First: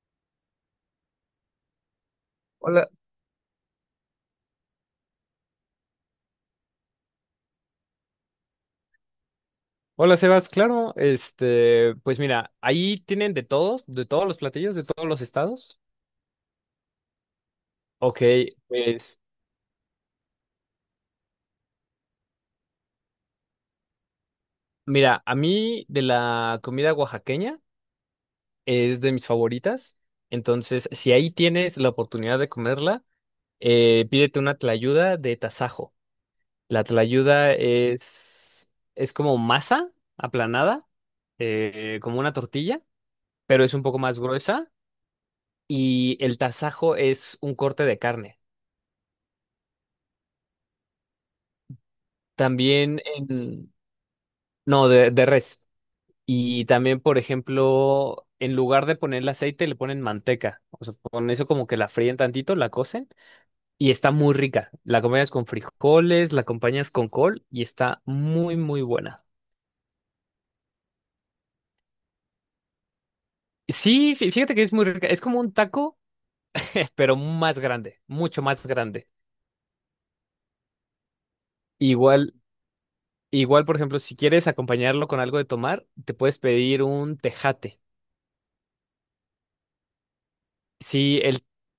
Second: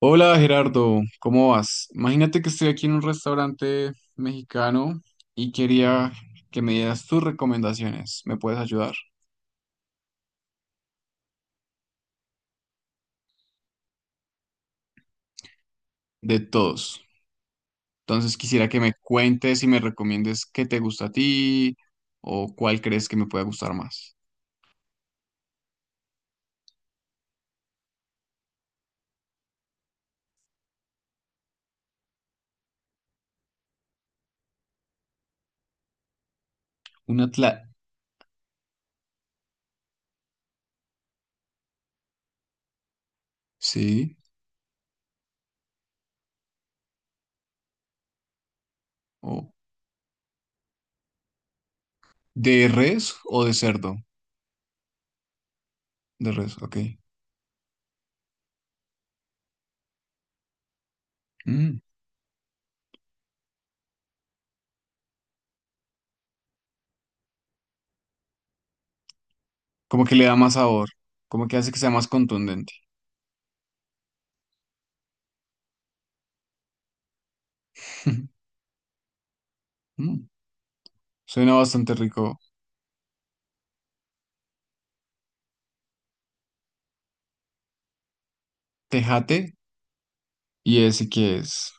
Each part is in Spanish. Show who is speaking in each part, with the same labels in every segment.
Speaker 1: Hola Gerardo, ¿cómo vas? Imagínate que estoy aquí
Speaker 2: Hola,
Speaker 1: en un restaurante mexicano y quería que me dieras tus recomendaciones. ¿Me puedes ayudar?
Speaker 2: hola Sebas, claro, este, pues mira, ahí tienen de todos los platillos, de todos los estados.
Speaker 1: De todos.
Speaker 2: Ok,
Speaker 1: Entonces quisiera que me
Speaker 2: pues
Speaker 1: cuentes y me recomiendes qué te gusta a ti o cuál crees que me pueda gustar más.
Speaker 2: mira, a mí de la comida oaxaqueña es de mis favoritas, entonces si ahí tienes la oportunidad de comerla, pídete una tlayuda de tasajo. La
Speaker 1: Una tla...
Speaker 2: tlayuda es, es como masa aplanada, como una tortilla, pero es un poco
Speaker 1: Sí.
Speaker 2: más gruesa y el tasajo es un corte de carne.
Speaker 1: O ¿de
Speaker 2: También
Speaker 1: res o de
Speaker 2: en...
Speaker 1: cerdo?
Speaker 2: No, de res.
Speaker 1: De res,
Speaker 2: Y
Speaker 1: ok.
Speaker 2: también, por ejemplo, en lugar de ponerle aceite, le ponen manteca. O sea, con eso como que
Speaker 1: Mm.
Speaker 2: la fríen tantito, la cocen y está muy rica. La acompañas con frijoles, la acompañas con col y está muy, muy buena.
Speaker 1: Como que le da más sabor, como que hace que sea más contundente.
Speaker 2: Sí, fíjate que es muy rica. Es como un taco, pero más grande, mucho más grande.
Speaker 1: Mm, suena bastante
Speaker 2: Igual,
Speaker 1: rico.
Speaker 2: igual, por ejemplo, si quieres acompañarlo con algo de tomar, te puedes pedir un tejate.
Speaker 1: Tejate y ese
Speaker 2: Sí,
Speaker 1: que
Speaker 2: el
Speaker 1: es.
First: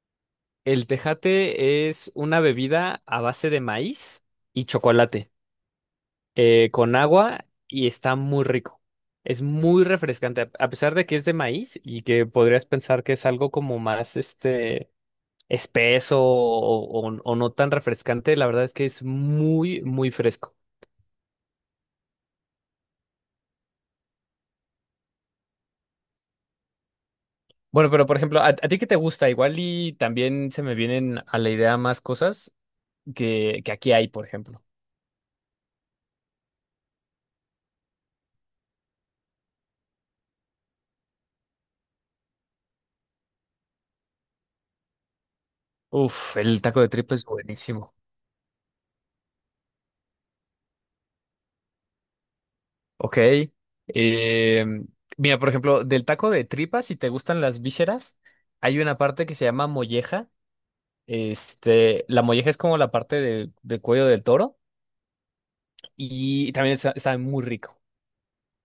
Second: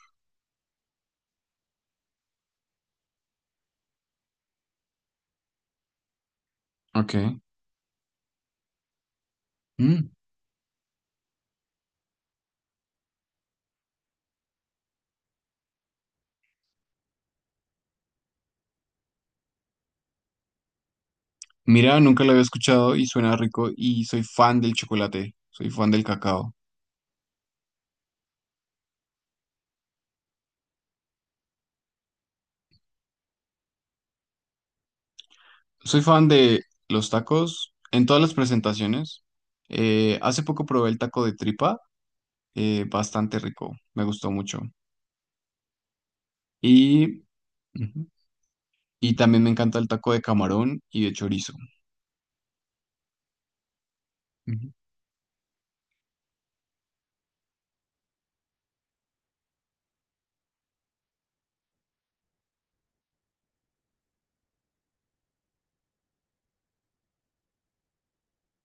Speaker 2: El tejate es una bebida a base de maíz y chocolate, con
Speaker 1: Ok.
Speaker 2: agua y está muy rico. Es muy
Speaker 1: Mm.
Speaker 2: refrescante, a pesar de que es de maíz y que podrías pensar que es algo como más espeso o no tan refrescante, la verdad es que es muy, muy fresco.
Speaker 1: Mira, nunca lo había escuchado y suena rico, y soy fan del chocolate, soy fan del cacao,
Speaker 2: Bueno, pero por ejemplo, a ti qué te gusta? Igual y también se me vienen a la idea más cosas que aquí hay, por ejemplo.
Speaker 1: soy fan de los tacos en todas las presentaciones. Hace poco probé el taco de tripa, bastante rico, me gustó mucho.
Speaker 2: Uf, el taco de tripa
Speaker 1: Y
Speaker 2: es buenísimo.
Speaker 1: ujú, y también me encanta el taco de camarón y de chorizo.
Speaker 2: Ok. eh,
Speaker 1: Ujú.
Speaker 2: mira, por ejemplo, del taco de tripa, si te gustan las vísceras, hay una parte que se llama molleja. Este, la molleja es como la parte del cuello del toro y también sabe muy rico.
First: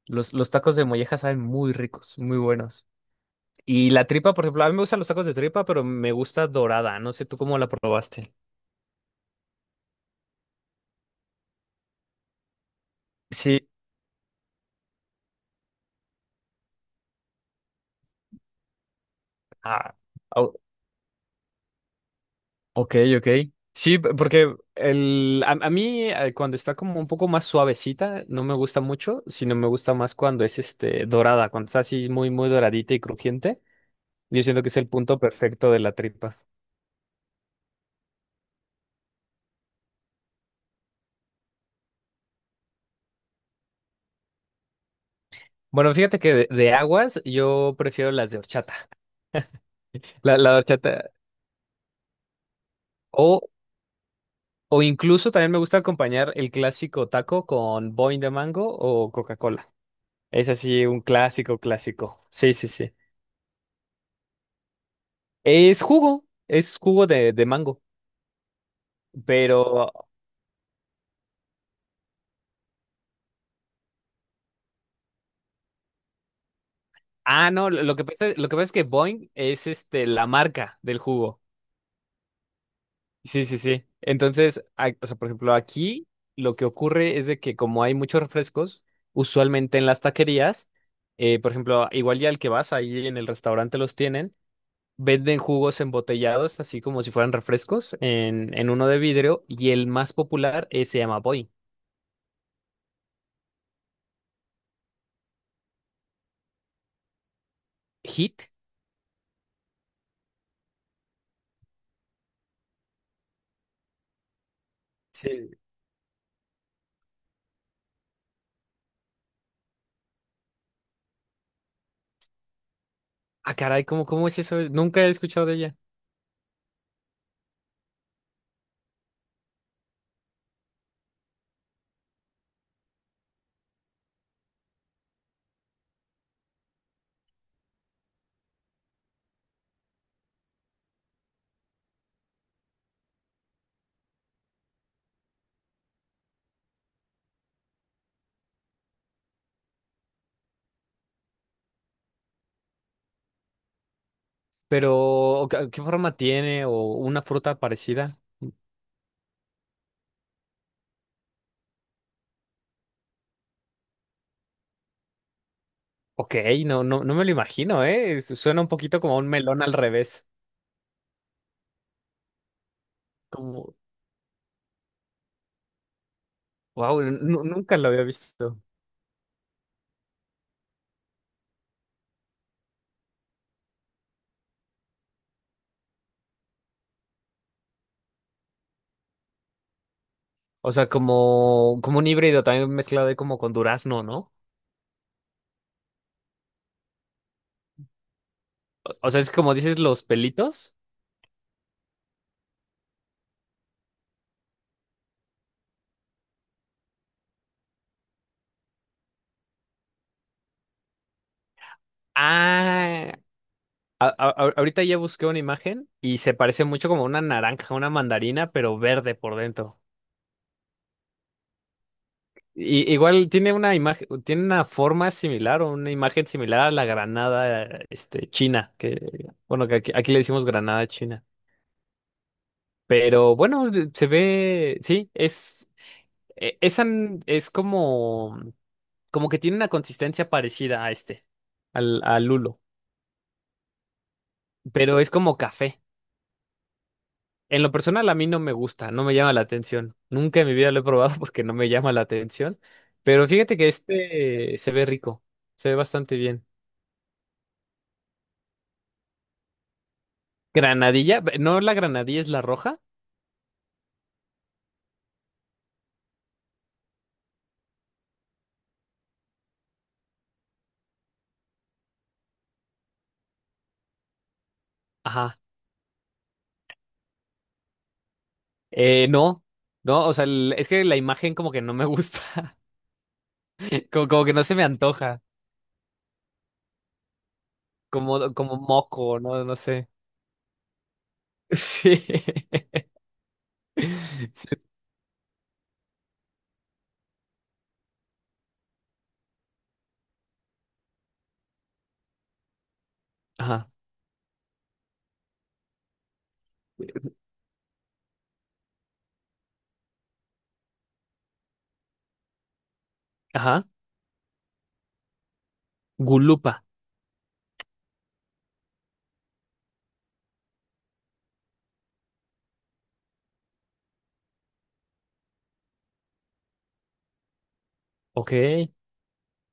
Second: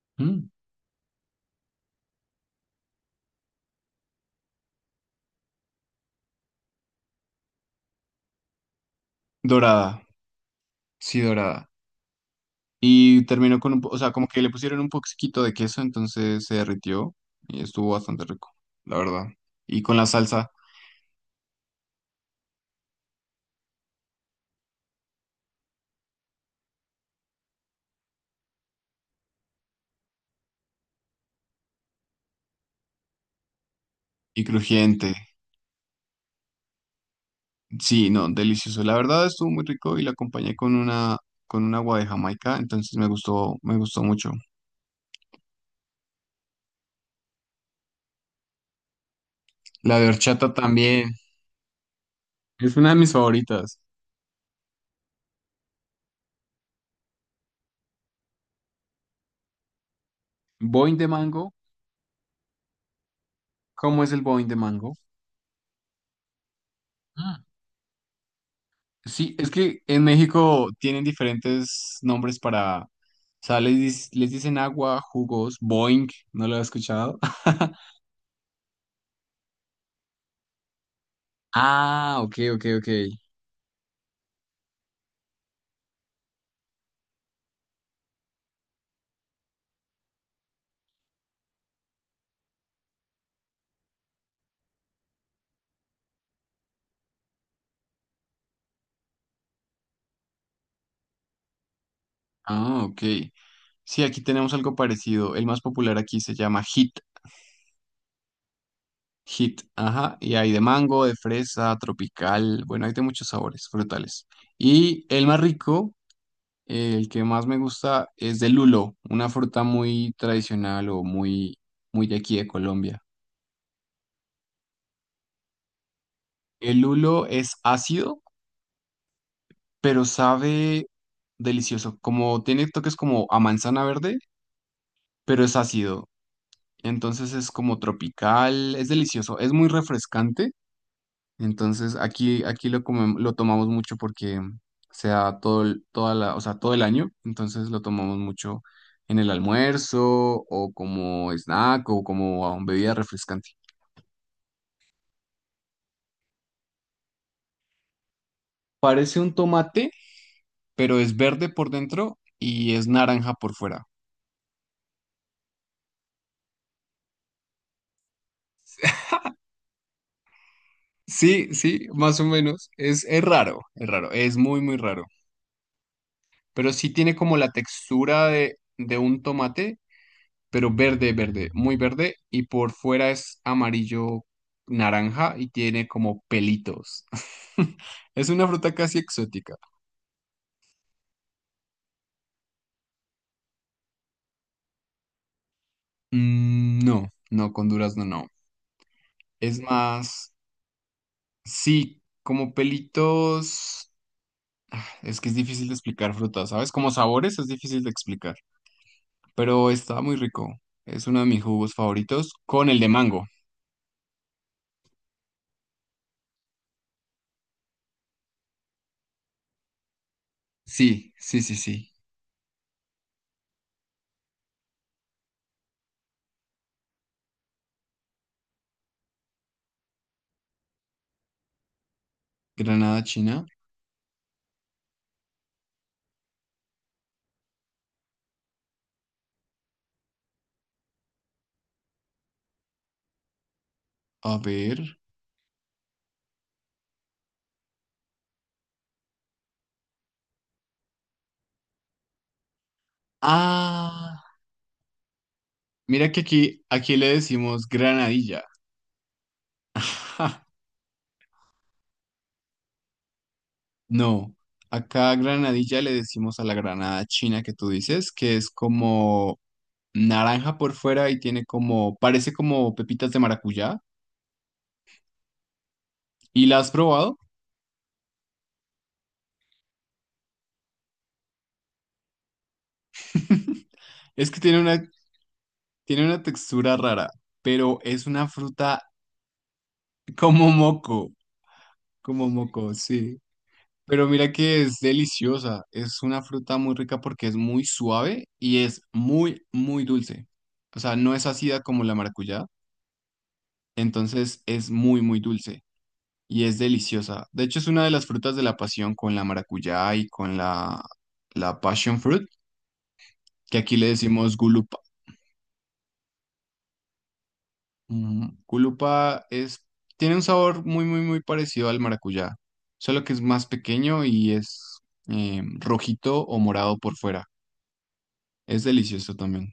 Speaker 1: Mm.
Speaker 2: Los tacos de molleja saben muy ricos, muy buenos. Y la tripa, por ejemplo, a mí me gustan los tacos de tripa, pero me gusta dorada. No sé tú cómo la probaste.
Speaker 1: Dorada, sí, dorada. Y terminó
Speaker 2: Sí.
Speaker 1: con un, o sea, como que le pusieron un poquito de queso, entonces se derritió y estuvo bastante rico, la verdad. Y
Speaker 2: Ah,
Speaker 1: con la salsa
Speaker 2: au- Ok, ok. Sí, porque el, a mí cuando está como un poco más suavecita, no me gusta mucho, sino me gusta más cuando es este dorada, cuando está así muy, muy doradita y crujiente. Yo
Speaker 1: y
Speaker 2: siento que es el
Speaker 1: crujiente.
Speaker 2: punto perfecto de la tripa.
Speaker 1: Sí, no, delicioso. La verdad estuvo muy rico y la acompañé con una, con un agua de Jamaica, entonces me gustó mucho.
Speaker 2: Bueno, fíjate que de aguas yo prefiero las de horchata.
Speaker 1: La de
Speaker 2: La
Speaker 1: horchata
Speaker 2: de
Speaker 1: también.
Speaker 2: horchata.
Speaker 1: Es una de mis
Speaker 2: O,
Speaker 1: favoritas.
Speaker 2: o incluso también me gusta acompañar el clásico taco con Boing de mango o Coca-Cola. Es así
Speaker 1: Boing
Speaker 2: un
Speaker 1: de mango.
Speaker 2: clásico, clásico. Sí, sí, sí.
Speaker 1: ¿Cómo es el boing de mango?
Speaker 2: Es jugo de mango.
Speaker 1: Sí, es que
Speaker 2: Pero,
Speaker 1: en México tienen diferentes nombres para, o sea, les, les dicen agua, jugos, boing, ¿no lo he escuchado?
Speaker 2: ah, no, lo que pasa es que Boing es este, la marca del jugo.
Speaker 1: Ah, ok, ok, ok.
Speaker 2: Sí, sí, sí. Entonces, a- o sea, por ejemplo, aquí lo que ocurre es de que como hay muchos refrescos, usualmente en las taquerías, por ejemplo, igual ya al que vas, ahí en el restaurante los tienen, venden jugos embotellados, así como si fueran refrescos, en uno de vidrio, y el más popular se llama Boing.
Speaker 1: Ah, ok. Sí, aquí tenemos algo parecido. El más popular aquí se llama hit,
Speaker 2: ¿Hit?
Speaker 1: hit, ajá. Y hay de mango, de fresa, tropical, bueno, hay de muchos sabores frutales. Y el más
Speaker 2: Sí.
Speaker 1: rico, el que más me gusta, es de lulo, una fruta muy tradicional o muy, muy de aquí de Colombia.
Speaker 2: Ah, caray, ¿cómo, cómo es eso? Nunca he escuchado de ella.
Speaker 1: El lulo es ácido, pero sabe delicioso. Como tiene toques como a manzana verde, pero es ácido. Entonces es como tropical, es delicioso, es muy refrescante. Entonces aquí, aquí lo lo tomamos mucho porque sea todo el, toda la, o sea, todo el año. Entonces lo tomamos mucho en el almuerzo o como snack o como bebida refrescante.
Speaker 2: Pero, qué forma tiene? ¿O una fruta parecida?
Speaker 1: Parece un tomate, pero es verde por dentro y es naranja por fuera.
Speaker 2: Ok, no, no, no me lo imagino, ¿eh? Su- Suena un poquito como un melón al revés.
Speaker 1: Sí, sí, más o menos. Es
Speaker 2: Como,
Speaker 1: raro, es raro, es muy, muy raro. Pero sí
Speaker 2: wow,
Speaker 1: tiene como la
Speaker 2: nunca lo había
Speaker 1: textura
Speaker 2: visto.
Speaker 1: de un tomate, pero verde, verde, muy verde. Y por fuera es amarillo naranja y tiene como pelitos. Es una fruta casi exótica.
Speaker 2: O sea, como un híbrido también mezclado ahí como con durazno, ¿no?
Speaker 1: Mm, no, no, con durazno no.
Speaker 2: O sea, es como
Speaker 1: Es
Speaker 2: dices los
Speaker 1: más,
Speaker 2: pelitos.
Speaker 1: sí, como pelitos. Es que es difícil de explicar frutas, ¿sabes? Como sabores es difícil de explicar, pero está muy rico. Es uno de mis jugos favoritos con el de
Speaker 2: Ah,
Speaker 1: mango.
Speaker 2: ahorita ya busqué una imagen y se parece mucho como una naranja, una mandarina, pero verde por dentro.
Speaker 1: Sí, sí, sí, sí.
Speaker 2: Y- igual tiene una imagen, tiene una forma similar o una imagen similar a la granada, este, china, que, bueno, aquí le decimos granada china.
Speaker 1: Granada
Speaker 2: Pero
Speaker 1: china.
Speaker 2: bueno, se ve, sí, e- esa n- es como, como que tiene una consistencia parecida a este, al lulo,
Speaker 1: A ver.
Speaker 2: pero es como café. En lo personal a mí no me gusta, no me llama la atención. Nunca en mi vida lo he probado porque no me llama la atención, pero fíjate que
Speaker 1: Ah,
Speaker 2: este se ve rico, se ve
Speaker 1: mira
Speaker 2: bastante
Speaker 1: que
Speaker 2: bien.
Speaker 1: aquí, aquí le decimos granadilla.
Speaker 2: Granadilla, no la granadilla es la roja.
Speaker 1: No, acá granadilla le decimos a la granada china que tú dices, que es como naranja por fuera y tiene como, parece como pepitas de maracuyá.
Speaker 2: Ajá.
Speaker 1: ¿Y la has probado?
Speaker 2: No, no, o sea, el- es que la imagen como que no me gusta, como
Speaker 1: Es
Speaker 2: que
Speaker 1: que
Speaker 2: no se me antoja,
Speaker 1: tiene una textura rara, pero es una
Speaker 2: como, como
Speaker 1: fruta
Speaker 2: moco, no, no sé.
Speaker 1: como moco.
Speaker 2: Sí.
Speaker 1: Como moco, sí. Pero mira
Speaker 2: Sí.
Speaker 1: que es deliciosa. Es una fruta muy rica porque es muy suave y es muy, muy dulce. O sea, no es ácida como la maracuyá.
Speaker 2: Ajá.
Speaker 1: Entonces es muy, muy dulce y es deliciosa. De hecho, es una de las frutas de la pasión con la maracuyá y con la, la passion fruit, que
Speaker 2: Ajá.
Speaker 1: aquí le decimos gulupa.
Speaker 2: Gulupa.
Speaker 1: Mm, gulupa es, tiene un sabor muy, muy, muy parecido al maracuyá, solo que es más pequeño y es rojito o morado por fuera.
Speaker 2: Ok.
Speaker 1: Es
Speaker 2: Fí-
Speaker 1: delicioso también.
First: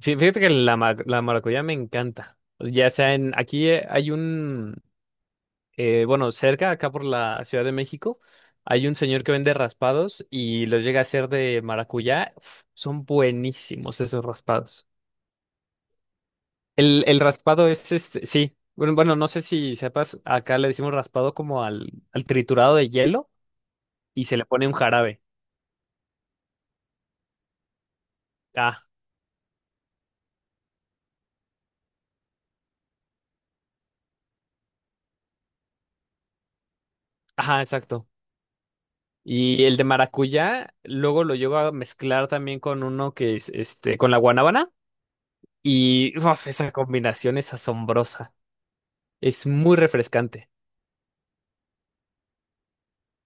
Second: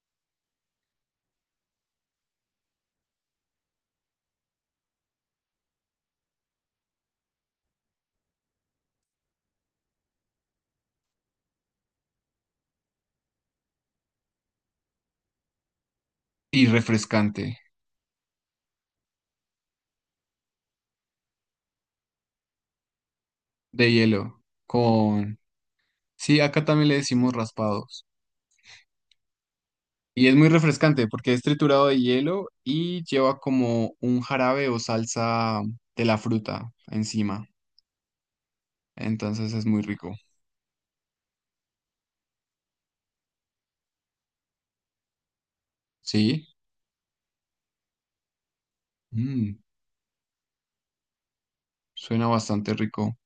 Speaker 2: Fíjate que ma- la maracuyá me encanta. Ya sea aquí hay un, bueno, cerca, acá por la Ciudad de México, hay un señor que vende raspados y los llega a hacer de maracuyá. Uf, son buenísimos esos raspados.
Speaker 1: Y
Speaker 2: El
Speaker 1: refrescante,
Speaker 2: raspado es este, sí. Bueno, bueno, no sé si sepas, acá le decimos raspado como al triturado de hielo
Speaker 1: de
Speaker 2: y se
Speaker 1: hielo,
Speaker 2: le pone un jarabe.
Speaker 1: con... Sí, acá también le decimos raspados.
Speaker 2: Ah,
Speaker 1: Y es muy refrescante porque es triturado de hielo y lleva como un jarabe o salsa de la fruta encima.
Speaker 2: ajá, exacto.
Speaker 1: Entonces
Speaker 2: Y
Speaker 1: es
Speaker 2: el
Speaker 1: muy
Speaker 2: de
Speaker 1: rico.
Speaker 2: maracuyá, luego lo llevo a mezclar también con uno que es este, con la guanábana y
Speaker 1: Sí,
Speaker 2: uf, esa combinación es asombrosa. Es
Speaker 1: mm,
Speaker 2: muy refrescante.
Speaker 1: suena bastante rico.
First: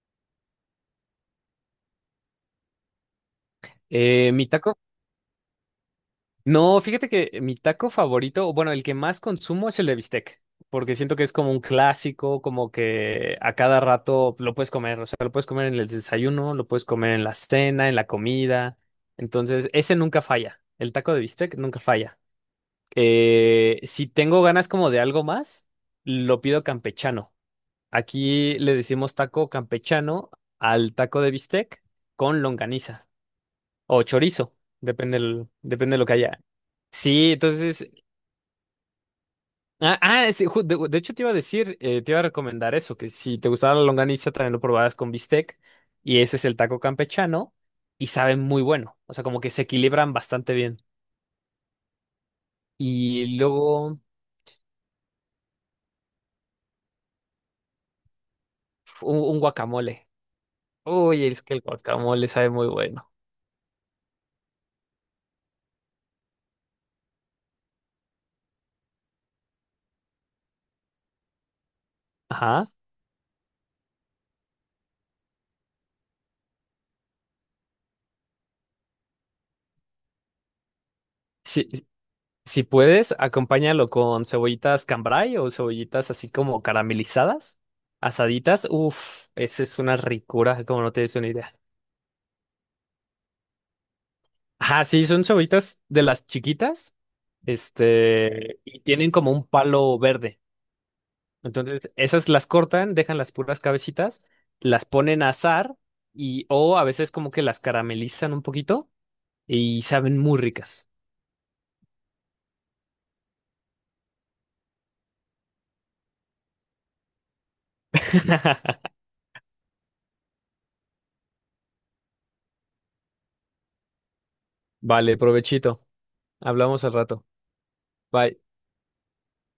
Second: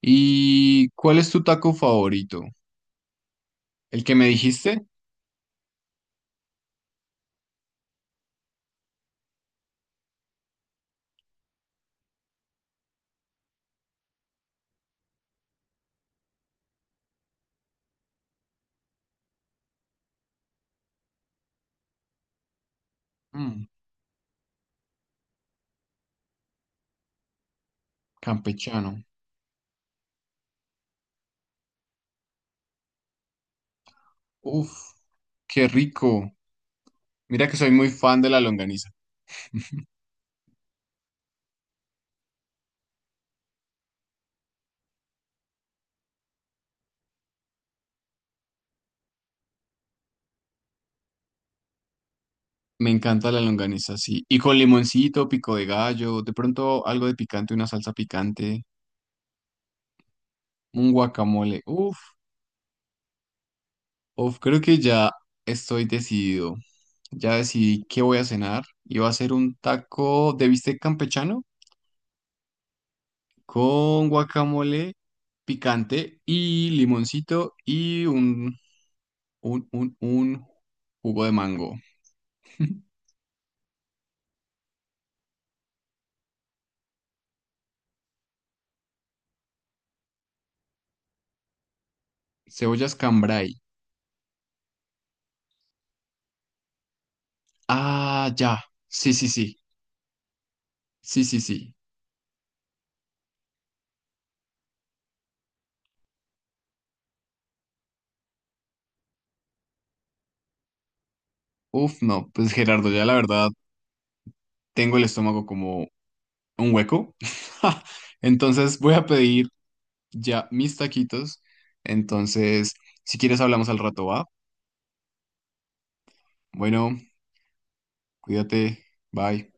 Speaker 1: ¿Y cuál es tu taco favorito? ¿El que me
Speaker 2: Eh, mi taco,
Speaker 1: dijiste?
Speaker 2: no, fíjate que mi taco favorito, o bueno, el que más consumo es el de bistec, porque siento que es como un clásico, como que a cada rato lo puedes comer, o sea, lo puedes comer en el desayuno, lo puedes comer en la cena, en la comida, entonces ese nunca falla, el taco de bistec nunca falla.
Speaker 1: Mm,
Speaker 2: Si tengo ganas como de algo más, lo pido campechano. Aquí le
Speaker 1: campechano.
Speaker 2: decimos taco campechano al taco de bistec con longaniza. O chorizo,
Speaker 1: Uf,
Speaker 2: depende, el-
Speaker 1: qué
Speaker 2: depende de lo que
Speaker 1: rico.
Speaker 2: haya. Sí,
Speaker 1: Mira que soy
Speaker 2: entonces.
Speaker 1: muy fan de la longaniza.
Speaker 2: Ah, ah, sí, ju- de hecho te iba a decir, te iba a recomendar eso, que si te gustaba la longaniza, también lo probaras con bistec. Y ese es el taco campechano. Y sabe muy bueno. O sea, como que se equilibran bastante bien.
Speaker 1: Me encanta
Speaker 2: Y
Speaker 1: la
Speaker 2: luego
Speaker 1: longaniza, sí. Y con limoncito, pico de gallo, de pronto algo de picante, una salsa picante,
Speaker 2: un guacamole.
Speaker 1: un
Speaker 2: Uy, es que el
Speaker 1: guacamole. Uf,
Speaker 2: guacamole sabe muy bueno.
Speaker 1: uf, creo que ya estoy decidido. Ya decidí qué voy a cenar. Y va a ser un taco de bistec campechano
Speaker 2: Ajá.
Speaker 1: con guacamole picante y limoncito y un jugo de
Speaker 2: Sí.
Speaker 1: mango.
Speaker 2: Si puedes, acompáñalo con cebollitas cambray o cebollitas así como caramelizadas, asaditas. Uf, esa es una ricura, como no tienes una idea.
Speaker 1: Cebollas cambray.
Speaker 2: Ajá, sí, son cebollitas de las chiquitas,
Speaker 1: Ah, ya.
Speaker 2: este, y tienen
Speaker 1: Sí, sí,
Speaker 2: como un
Speaker 1: sí.
Speaker 2: palo verde.
Speaker 1: Sí, sí, sí.
Speaker 2: Entonces, esas las cortan, dejan las puras cabecitas, las ponen a asar y o a veces como que las caramelizan un poquito y saben muy ricas.
Speaker 1: Uf, no, pues Gerardo, ya la verdad tengo el estómago como un hueco. Entonces voy a pedir ya mis taquitos. Entonces, si quieres hablamos al rato, ¿va?
Speaker 2: Vale, provechito. Hablamos al
Speaker 1: Bueno,
Speaker 2: rato. Bye.
Speaker 1: cuídate. Bye.